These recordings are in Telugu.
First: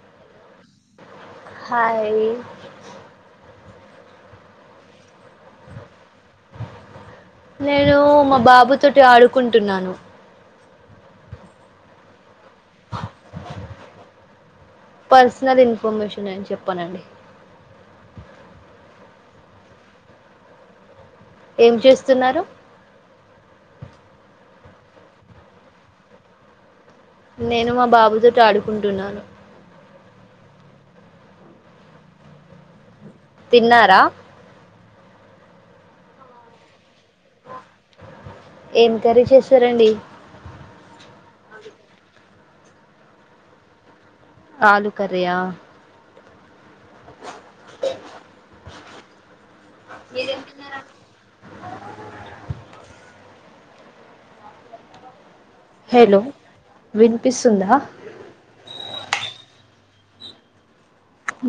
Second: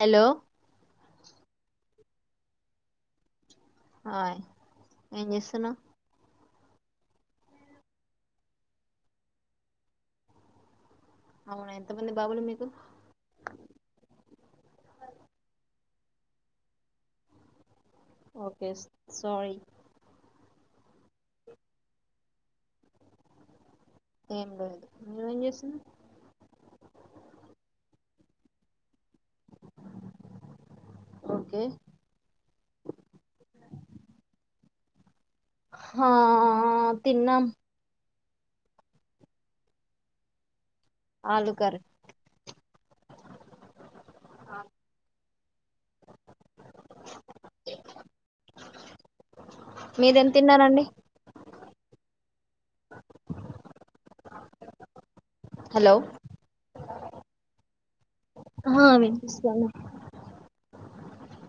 హలో రీ ఆయ్ ఏంజేసున్నావ్ నేను మా బాబు తోటి ఆడుకుంటున్నాను అవునా ఎంతమంది బాబులు మీకు పర్సనల్ ఇన్ఫర్మేషన్ నేను చెప్పనండి ఓకే సారీ ఏం చేస్తున్నారు ఏం లేదు నువ్వేం చేసునవ్ నేను మా బాబుతోటి ఆడుకుంటున్నాను ఓకే తిన్నారా హా తిన్నం ఏం కరీ చేశారండి ఆలు కర్రీ. ఆలు కర్రి ఆ. [unintelligible] మీరెం తిన్నారండి హలో వినిపిస్తుందా వినిపిస్తోంది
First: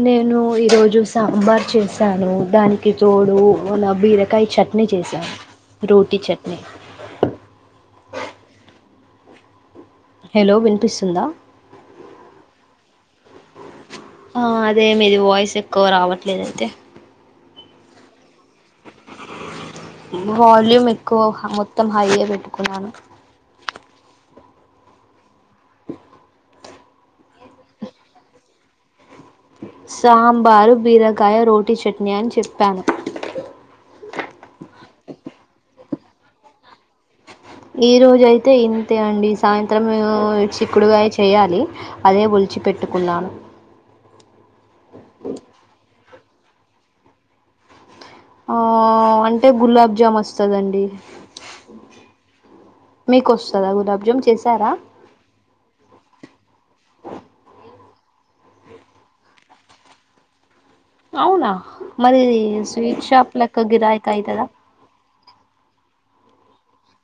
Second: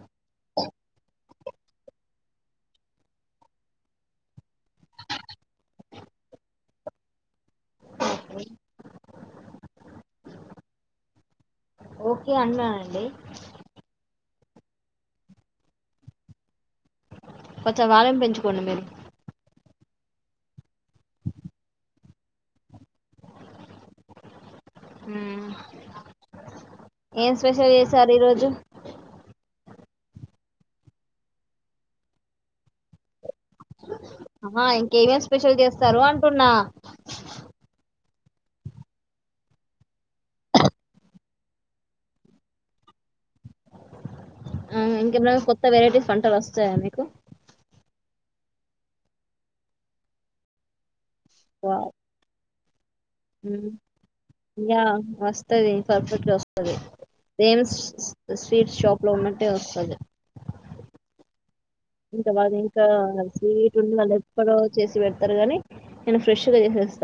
నేను ఈరోజు సాంబార్ చేశాను దానికి తోడు అలా బీరకాయ చట్నీ చేసాను రోటీ చట్నీ. ఏంటిది హలో వినిపిస్తుందా. ఓకే అన్న అండి. ఆ అదే మీది వాయిస్ ఎక్కువ రావట్లేదైతే. కొంచం వాళ్యూమ్ పెంచుకోండి మీరు వళ్యూమ్ ఎక్కువ మొత్తం హై ఎ పెట్టుకున్నాను ఊ ఏం స్పెషల్ చేసారు ఈరోజు సాంబారు బీరకాయ రోటీ చట్నీ అని చెప్పాను ఆ ఇంకేమేం స్పెషల్ చేస్తారు అంటున్నా ఈ రోజ అయితే ఇంతే అండి సాయంత్రం చిక్కుడుగాయ చేయాలి అదే ఒలిచి పెట్టుకున్న ఆమ్ ఇంకేమైనా కొత్త వెరైటీస్ కన్ అలు వస్తాయా మీకు ఆ అంటే గులాబ్ జామ్ వస్తదండి వావ్ మీకు వస్తదా గులాబ్ జామ్ చేసారా యా వస్తది పర్ఫెక్ట్ గా వస్తది రెమ్స్ స్వీట్ షాప్ లో ఉన్నట్టే వస్తది అవునా మరి ఇంత బాగా ఇంకా స్వీట్ షాప్ లెక్క స్వీట్ గిరాయికి ఉన్నది అయితదా ఎక్కడో చేసి పెడతారు గాని నేను ఫ్రెష్ గా చేసేస్త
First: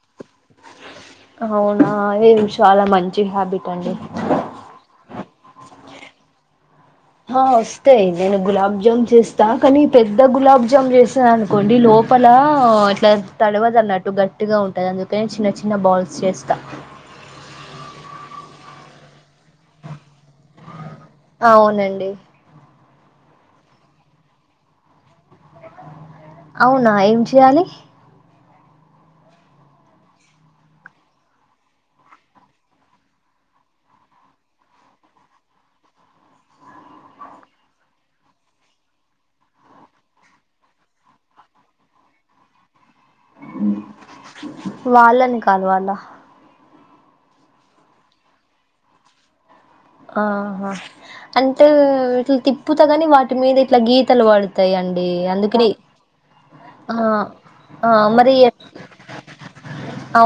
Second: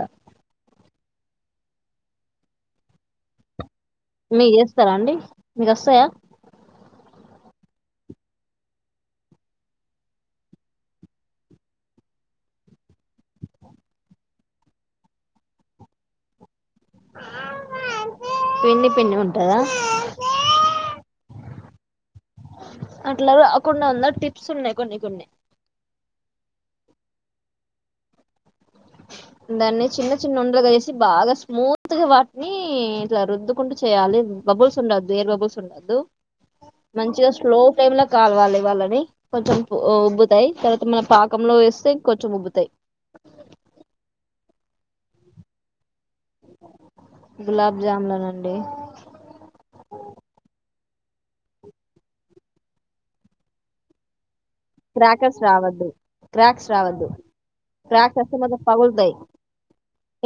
అవునా ఏ చాలా మంచి హ్యాబిట్ అండి. మీ చేస్తారా అండి మీకు వస్తాయా. ఆ వస్తాయి నేను గులాబ్ జామ్ చేస్తా కానీ పెద్ద గులాబ్ జామ్ చేసానుకోండి. లోపల అట్లా తడవదు అన్నట్టు గట్టిగా ఉంటది. అందుకని చిన్న చిన్న బాల్స్ చేస్తా పిన్ని [unintelligible] అవునండి. అట్లా గాకుండా టిప్స్ ఉన్నాయి. కొన్ని కొన్ని అవునా ఏం చేయాలి. దాన్ని చిన్న చిన్న ఉండలుగా చేసి బాగా స్మూత్ వాటిని ఇట్లా రుద్దుకుంటూ చేయాలి. బబుల్స్ ఉండొద్దు ఎయిర్ బబుల్స్ ఉండద్దు మంచిగా స్లో ఫ్లేమ్ లో కాలవాలి వాళ్ళని కొంచెం ఉబ్బుతాయి. తర్వాత మనం పాకంలో వేస్తే కొంచెం ఉబ్బుతాయి. వాళ్ళని కలవాలా గులాబ్ జామ్ లనండి ఆహా అంటే ఇట్లా తిప్పుతా కాని వాటి మీద ఇట్లా గీతలు వాడుతయి. క్రాకర్స్ రావద్దు క్రాక్స్ ఆ రావద్దు ఆ క్రాక్స్ మరి వస్తే మాత్రం పగులుతాయి.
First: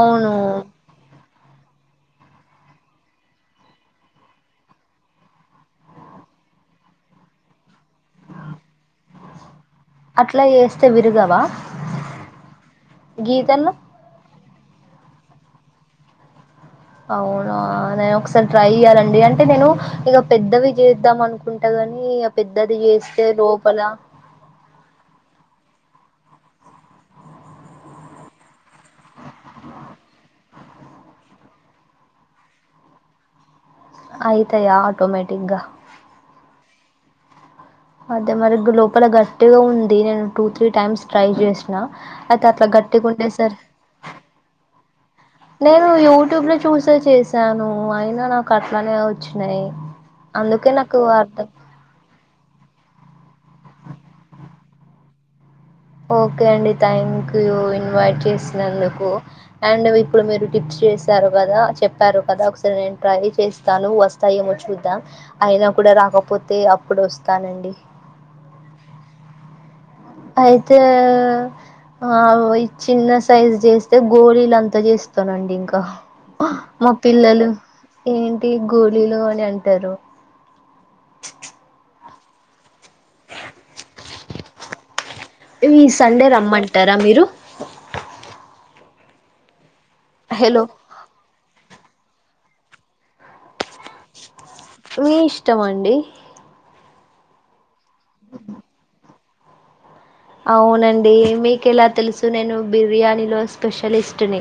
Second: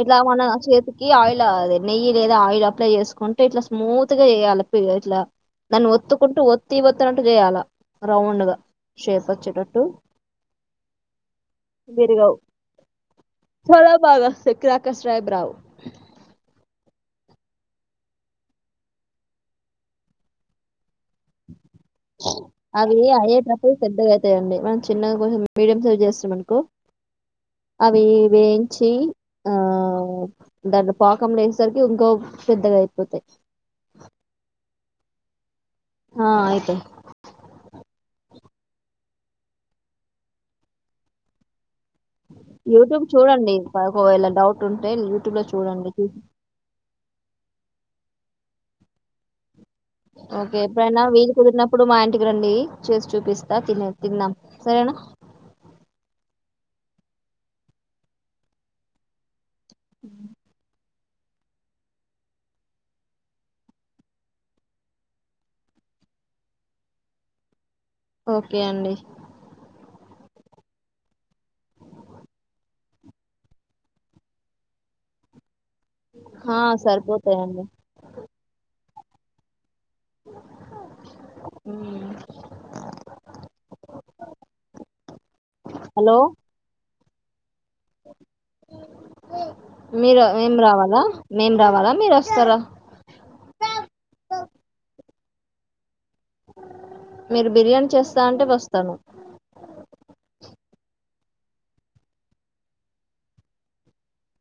ఇట్లా మన చేతికి ఆయిల్ ఇట్లా అ నెయ్యి లేదా ఆయిల్ అప్లై చేసుకుంటూ ఇట్లా స్మూత్ గా చేయాలి. ఇట్లా దాన్ని ఒత్తుకుంటూ ఒత్తి ఒతునట్టు చేయాల రౌండ్ గా షేప్ వచ్చేటట్టు అట్లా చేస్తే విరగవా విరిగవ్ గీతలు చాలా బాగా సక్రాకర్స్ సై బ్రౌ అవునా నేను ఒకసారి ట్రై చేయ్యాలండి. అంటే నేను ఇక పెద్దవి చేద్దాం. అనుకుంటు అవి అయ్యే టప్పులు పెద్దగా అవుతాయండి. మనం చిన్నగా కోసం మీడియం సైజ్ చేస్తాం అనుకో అవి వేయించి ఆ దానిలో పాకం వేసేసరికి ఇంకో పెద్దగా అయిపోతాయి. అయితయ ఆటోమెటిగ్గా ఆ అయితాయి. అదే మరి గ్ లోపల గట్టిగా ఉంది. నేను టూ త్రీ టైమ్స్ ట్రై చేసిన అయితే అట్లా యూట్యూబ్ గట్టిగా ఉండే చూడండి సర్ ప- ఒకవేళ డౌట్ ఉంటే యూట్యూబ్ లో నేను చూడండి చూసి యూట్యూబ్ లో చూసే చేశాను. అయినా నాకు అట్లానే వచ్చినాయి. ఓకే అందుకే నాకు ఎప్పుడైనా వీలు అర్థం కుదిరినప్పుడు మా ఇంటికి రండి చేసి చూపిస్తా తినే తిందాం. ఓకే అండి థ్యాంక్ యూ ఇన్వైట్ చేసినందుకు అండ్ ఇప్పుడు మీరు టిప్స్ చేసిన త్తరు కదా చెప్పారు కదా ఒకసారి నేను ట్రై చేస్తాను వస్తాయేమో చూద్దాం, అయినా కూడా రాకపోతే అప్పుడు వస్తానండి. ఓకే అండి. అయితే ఆ వొయ్ చిన్న సైజు చేస్తే గోళీలంతా చేస్తానండి ఇం క ఆ మా పిల్లలు సరిపోతాయండి ఏంటి గు లీలు ఒని అంటరు. హు ఈ హలో సండే రమ్మంట రామీరు [unintelligible] మీరు మేం హలో రావాలా మేం రావాల మీరు వస్తారా. మీ ఇస్టమండి. మీరు బిర్యాన్ చేస్త అంటే వస్తాను. అవునండి మీకు ఎలా తెలుసు నేను బిర్యానీలో స్పెషలిస్టుని.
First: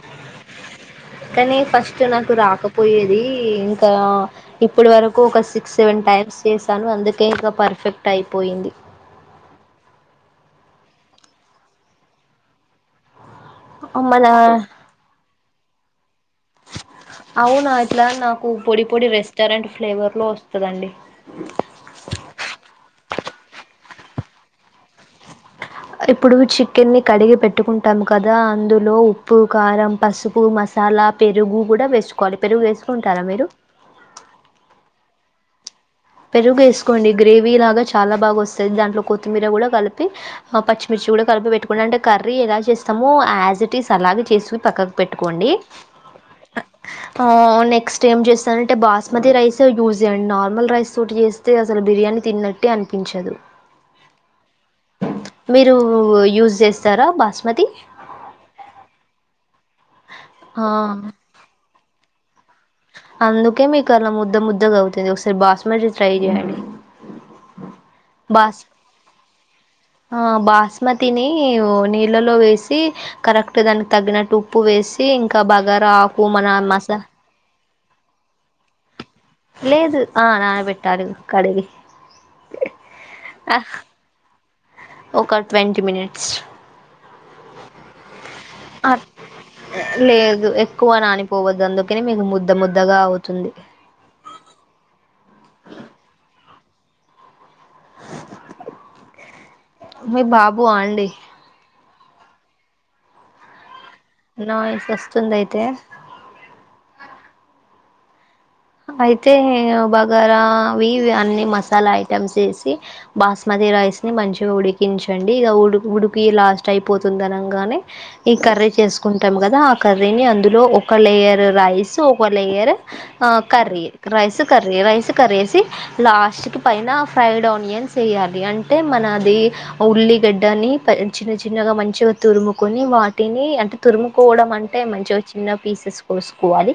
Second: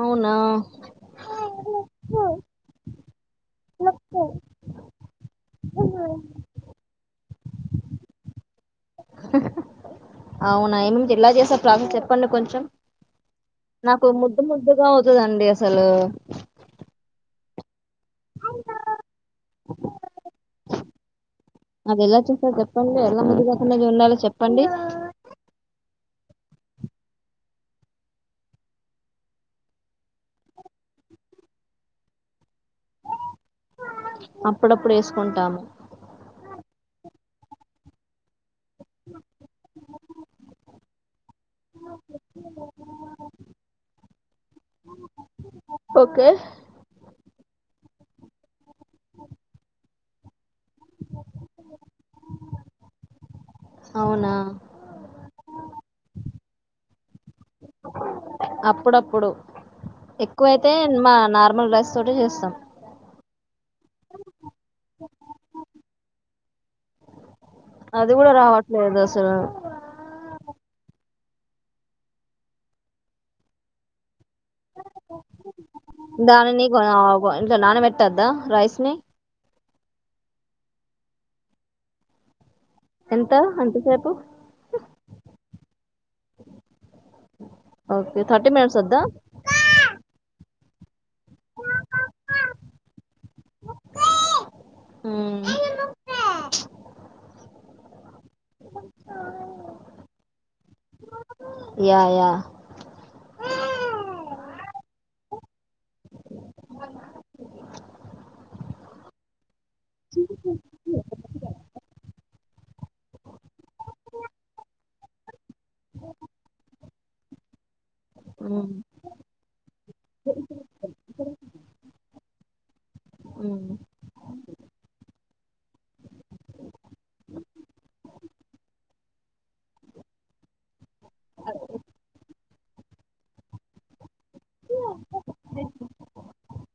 అవునా కానీ ఫస్ట్ నాకు రాకపోయేది ఇంకా ఇప్పుడు వరకు ఒక సిక్స్ సెవెన్ టైప్స్ చేసాను అందు టేకా పర్ఫెక్ట్ అయిపోయింది. అవునా ఏముం ఎలా చేసారు ప్రాసెస్ చెప్పండి కొంచెం నాకు మన ముద్దముద్దగా అవుతదండి అసలు. [unintelligible] అవునా ఇలా నాకు పొడి పొడి రెస్టారెంట్ ఫ్లేవర్లో వస్తదండి. ది ఉండాలొ చెప్పండి. అర్ ఇప్పుడు చికెన్ని కడిగి పెట్టుకుంటాము కదా, అందులో ఉప్పు, కారం, పసుపు, మసాలా, పెరుగు కూడా వేస్కోవాలి పెరుగు వేసుకుంటారా మీరు అప్పుడప్పుడు ఏసుకుంటాము. పెరుగు ఏసుకోండి గ్రేవీ లాగా చాలా బాగా వస్ సద్ దాంట్లో కొత్తిమీర కూడా కలిపి అపచ్చిమిర్చి కూడా కలిపి పెట్టుకోండి, అంటే కర్రీ ఎలా చేస్తామో యాజిటిజ్ అలాగె చేసు పక్కకు పెట్టుకోండి. ఓకే ఔ నెక్స్ట్ ఏం జేస్తారంటే బాస్మతి రైసు యూజ్ చేయ్యండ్ నార్మల్ సూట్ చేస్తే అసలు బిర్యానీ తిన్నట్టె అనిపించదు, అవునా మీరు యుజ్ జె సరా బాస్ అప్పుడప్పుడు ఆ ఎక్కువైతే మా నార్మల్ రస్ చోటు చేస్సాం. అందుకే మీకలా ముద్ద ముద్దగా అవుతది. ఒకసారి బాస్మతి ట్రై చేయండి, అది కూడా బాస్ రావట్లేదు అసలు ఆ బాస్మ తిని ఒ నీళ్ళలో వేసి కరెక్ట్ దానికి తగి ఉప్పు వేసి ఇంకా బగారా ఆకు మన మస ట్టద్దా రైస్ని లేదు ఆ నానబెట్టాలి కడిగి ఎంతా ఎంతసేపు. ఒక twenty minutes. Okay thirty minutes వద్దా లేదు ఎ క్కువా నాని పోవద్దు. అందుకనే మీకు ముద్ద ముద్దగా అవుతుంది. మ్మ్. మీ బాబు ఆండి యా యా నాయిస్ వస్తుంది అయితే. అయితే బగారా అవి ఇవి అన్నీ మసాలా ఐటెమ్స్ ఏసి. సి బాస్మతి రైస్ ని మంచిగా ఉడికించండి ఇగ ఉడ్ ఉడుకీ లాస్ట్ అయి పోతుంది అనంగానే. ఈ మ్మ్, కర్రీ చేసుకుంటాం గదా, ఆ కర్రీని అందులో ఒక లేయర్ రైసు, ఒక లేయర్ ఆ మ్మ్. Curry rice curry, rice curry ఏసి లాస్ట్ కి పైనా ఫ్రైడ్ ఆనియన్స్ ఎయ్యాలి అంటే నాదీ ఉల్లిగడ్డని చిన్న చిన్నగా మంచిగా తురుము కొనీ వాటినీ అంటే తురుము కోవడం అంటే మంచిగ చిన్న పీసెస్ కోసుకోవాలి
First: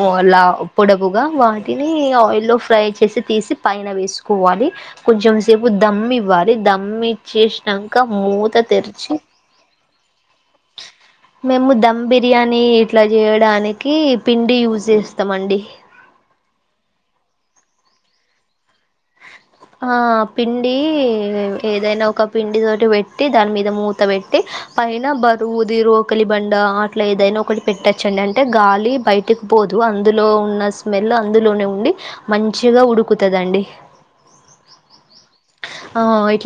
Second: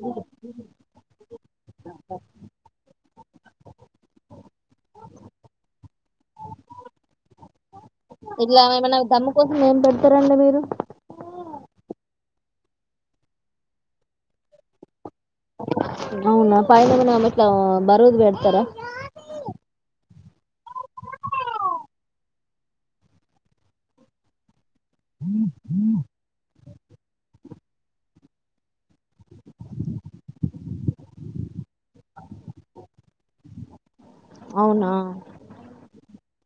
వోలా [unintelligible] గుగా వాటినీ ఆయిల్లో ఫ్రై చేసి తీసి పైన వేసుకోవాలి. కొంచెం సేపు ధమ్ ఇవ్వాలి ధమ్ ఇచ్చేసినంక మూత ఇట్లా ఏమైనా తెరిచి దమ్ము కోసం ఏం పెడతారండి మీరు మేము ధమ్ బిర్యానీ ఇట్లా జేయడానికీ పిండి యూస్ చేస్తమండి. అవునా పైనేమన్నా మిట్లా బరువుది పెడతరా. ఆ పిండీ ఏదైనా ఒక పిండి తోటి పెట్టి దాని మీద మూత పెట్టి పైనా బరువుది రోకలి బండా ఆ అట్ల ఏదైనా ఒకటి పెట్టచ్చండి. అంటే గాలి బయటకు పోదు అందులో ఉన్న స్మెల్ అందులోనే ఉండి మంచిగా ఉడుకుతదండి. అవునా ఆ ఇప్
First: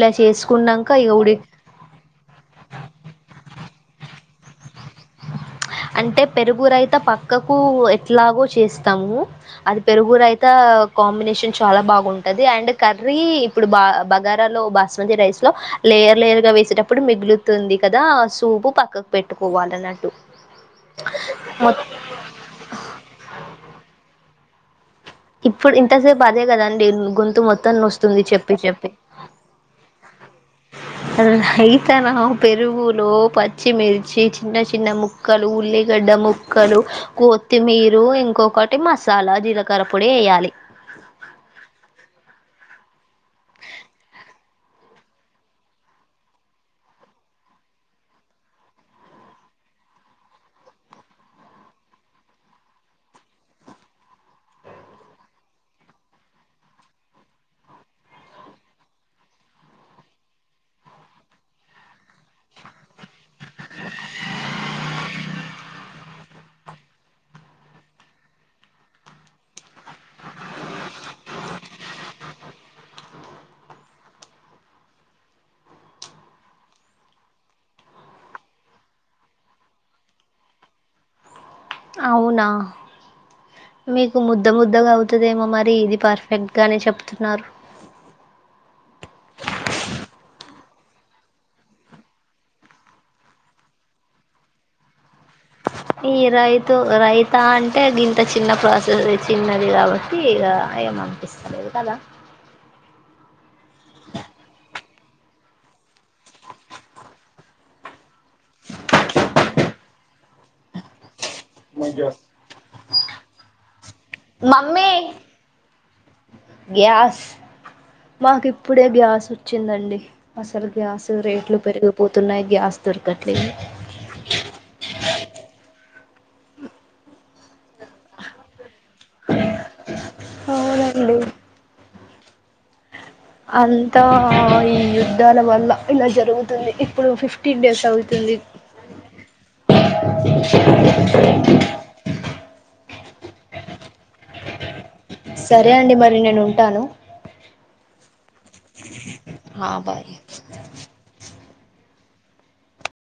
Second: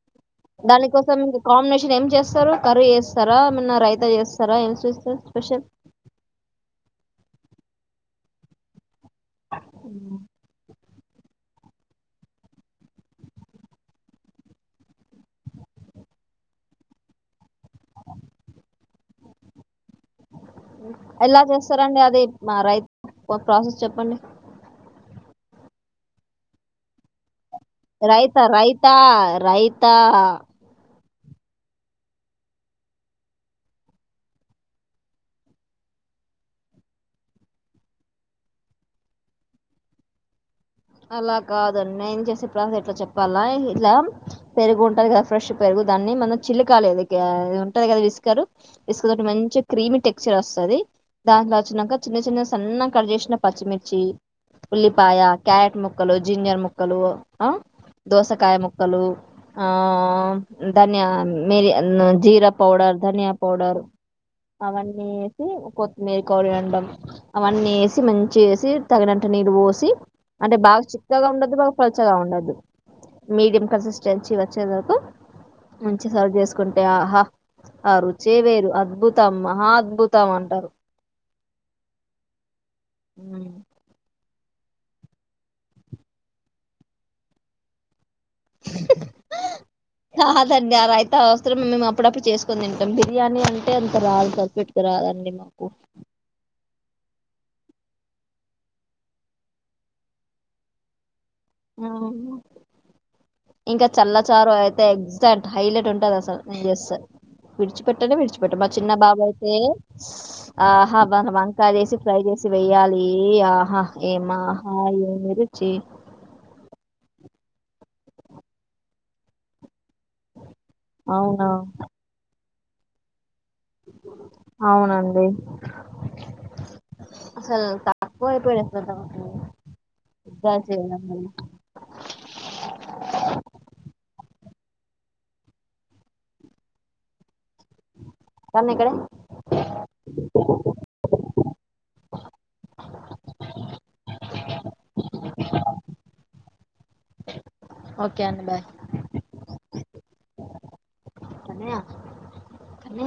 దాని కోసం ఇంక కాంబినేషన్ ఏం చేస్తరు. కర్రీ చేస్తరా ఏమన్నా రైతా చేస్తరా ఏం చేస్తర్ స్పెషల్ అంటే పెరుగు రైత పక్కకూ ఎట్లాగో చేస్త్ స్తాము అది పెరుగురైతా కాంబినేషన్ చాలా బాగుంటది. ఆండ్ కర్రీ ఇప్పుడు బా బగారా లో బాస్మతి రైస్ లో లేయర్ లేయర్ గా వేసేటప్పుడు మిగులుతుంది కదా, సూపు పక్కకు పెట్టుకోవాల అన్నట్టు. ఎలా చేస్తారండి అది మా రైత్ ప్రాసెస్ చెప్పండి. ఇప్పుడు ఇంతసేపు అదే కదండి గొంతు మొత్త రైత రైత రైత రేత నా పెరుగులో పచ్చిమిర్చి చిన్న చిన్న ముక్కలు ఉల్లిగడ్డ ముక్కలు కొత్తిమీరు ఇంకొకటి మసాలా జీలకర్ర పొడి వేయాలి అలా కాదుండి నేను చేసే ప్రాసెస్ ఎట్ల చెప్పాలా ఇట్లా పెరుగు ఉంటారు కదా ఫ్రెష్ పెరుగు దాన్ని మనం చిల్లి కాలేదు అ ద్ ఉంటంది కదా విసుకారు విసుక మంచిగ క్రీమీ టెక్స్చర్ వస్తది దాంట్లో వచ్చినాక చిన్న చిన్న సన్న కట్ చేసిన పచ్చిమిర్చి ఉల్లిపాయ క్యారెట్ ముక్కలు జింజర్ ముక్కలు ఆ దోసకాయ ముక్కలు ఆ ధనియా మీర్ ఆ జీరా పౌడర్ ధనియా పౌడర్ అవన్నీ వేసి కొత్తిమీర్ కోరి అండం అవన్నీ ఏసి మంచి వేసి తగినంత నీరు పోసి అంటే బాగా చిక్కగా ఉండద్దు బాగా పల్చగా ఉండద్దు మీడియం కన్సిస్టెన్సీ వచ్చే వరకు మంచి సర్వ్ చేసుకుంటే ఆహా ఆ రుచే వేరు అద్భుతం మహా అద్భుతం అంటారు అవునా ఉమ్. మీకు ము ద్ద ముద్దగా అవుతుందేమో మరి ఇది పర్ఫెక్ట్గానే చెప్తున్నారు గా రైత అవసరం మేము అప్పుడప్పుడు చేసుకొని తింటాం బిర్యానీ అంటే అంత రాదు పర్ఫెక్ట్ గరాదండి ఈ రైతు రైతా అంటే గింత చిన్న ప్రాసెస్ చిన్నది కాబట్టి ఇగ ఎమన్ ఆ ఇంకా చల్లచారు అయితే ఎక్సట్ హైలైట్ ఉంటది అసలు నిన్ చేస్తే విడిచిపెట్టనే విడిచిపెట్ట మా చిన్న బాబు అయితే ఆహ వంకా చేసి ఫ్రై చేసి వెయ్యాలి ఆహా ఏమ్మ ఆహా మమ్మీ ఏమి రుచి మాకు ఇప్పుడే గ్యాస్ వచ్చిందండి అసలు గ్యాస్ అవునా? రేట్లు పెరిగిపోతున్నాయి గ్యాస్ స్తుర్క అవునండి అసలు తక్కువై పోనై అవునండి [unintelligible] ఆ ఈ యుద్ధాల వల్ల ఇలా జరుగుతుంది ఇప్పుడు ఫిఫ్టీన్ డేస్ అవు తుంది కానీ ఇక్కడే సరే అండి మరి నేను ఉంటాను ఓకే అండి బాయ్ హు బాయ్ కన్నయ్య కన్నయ్య.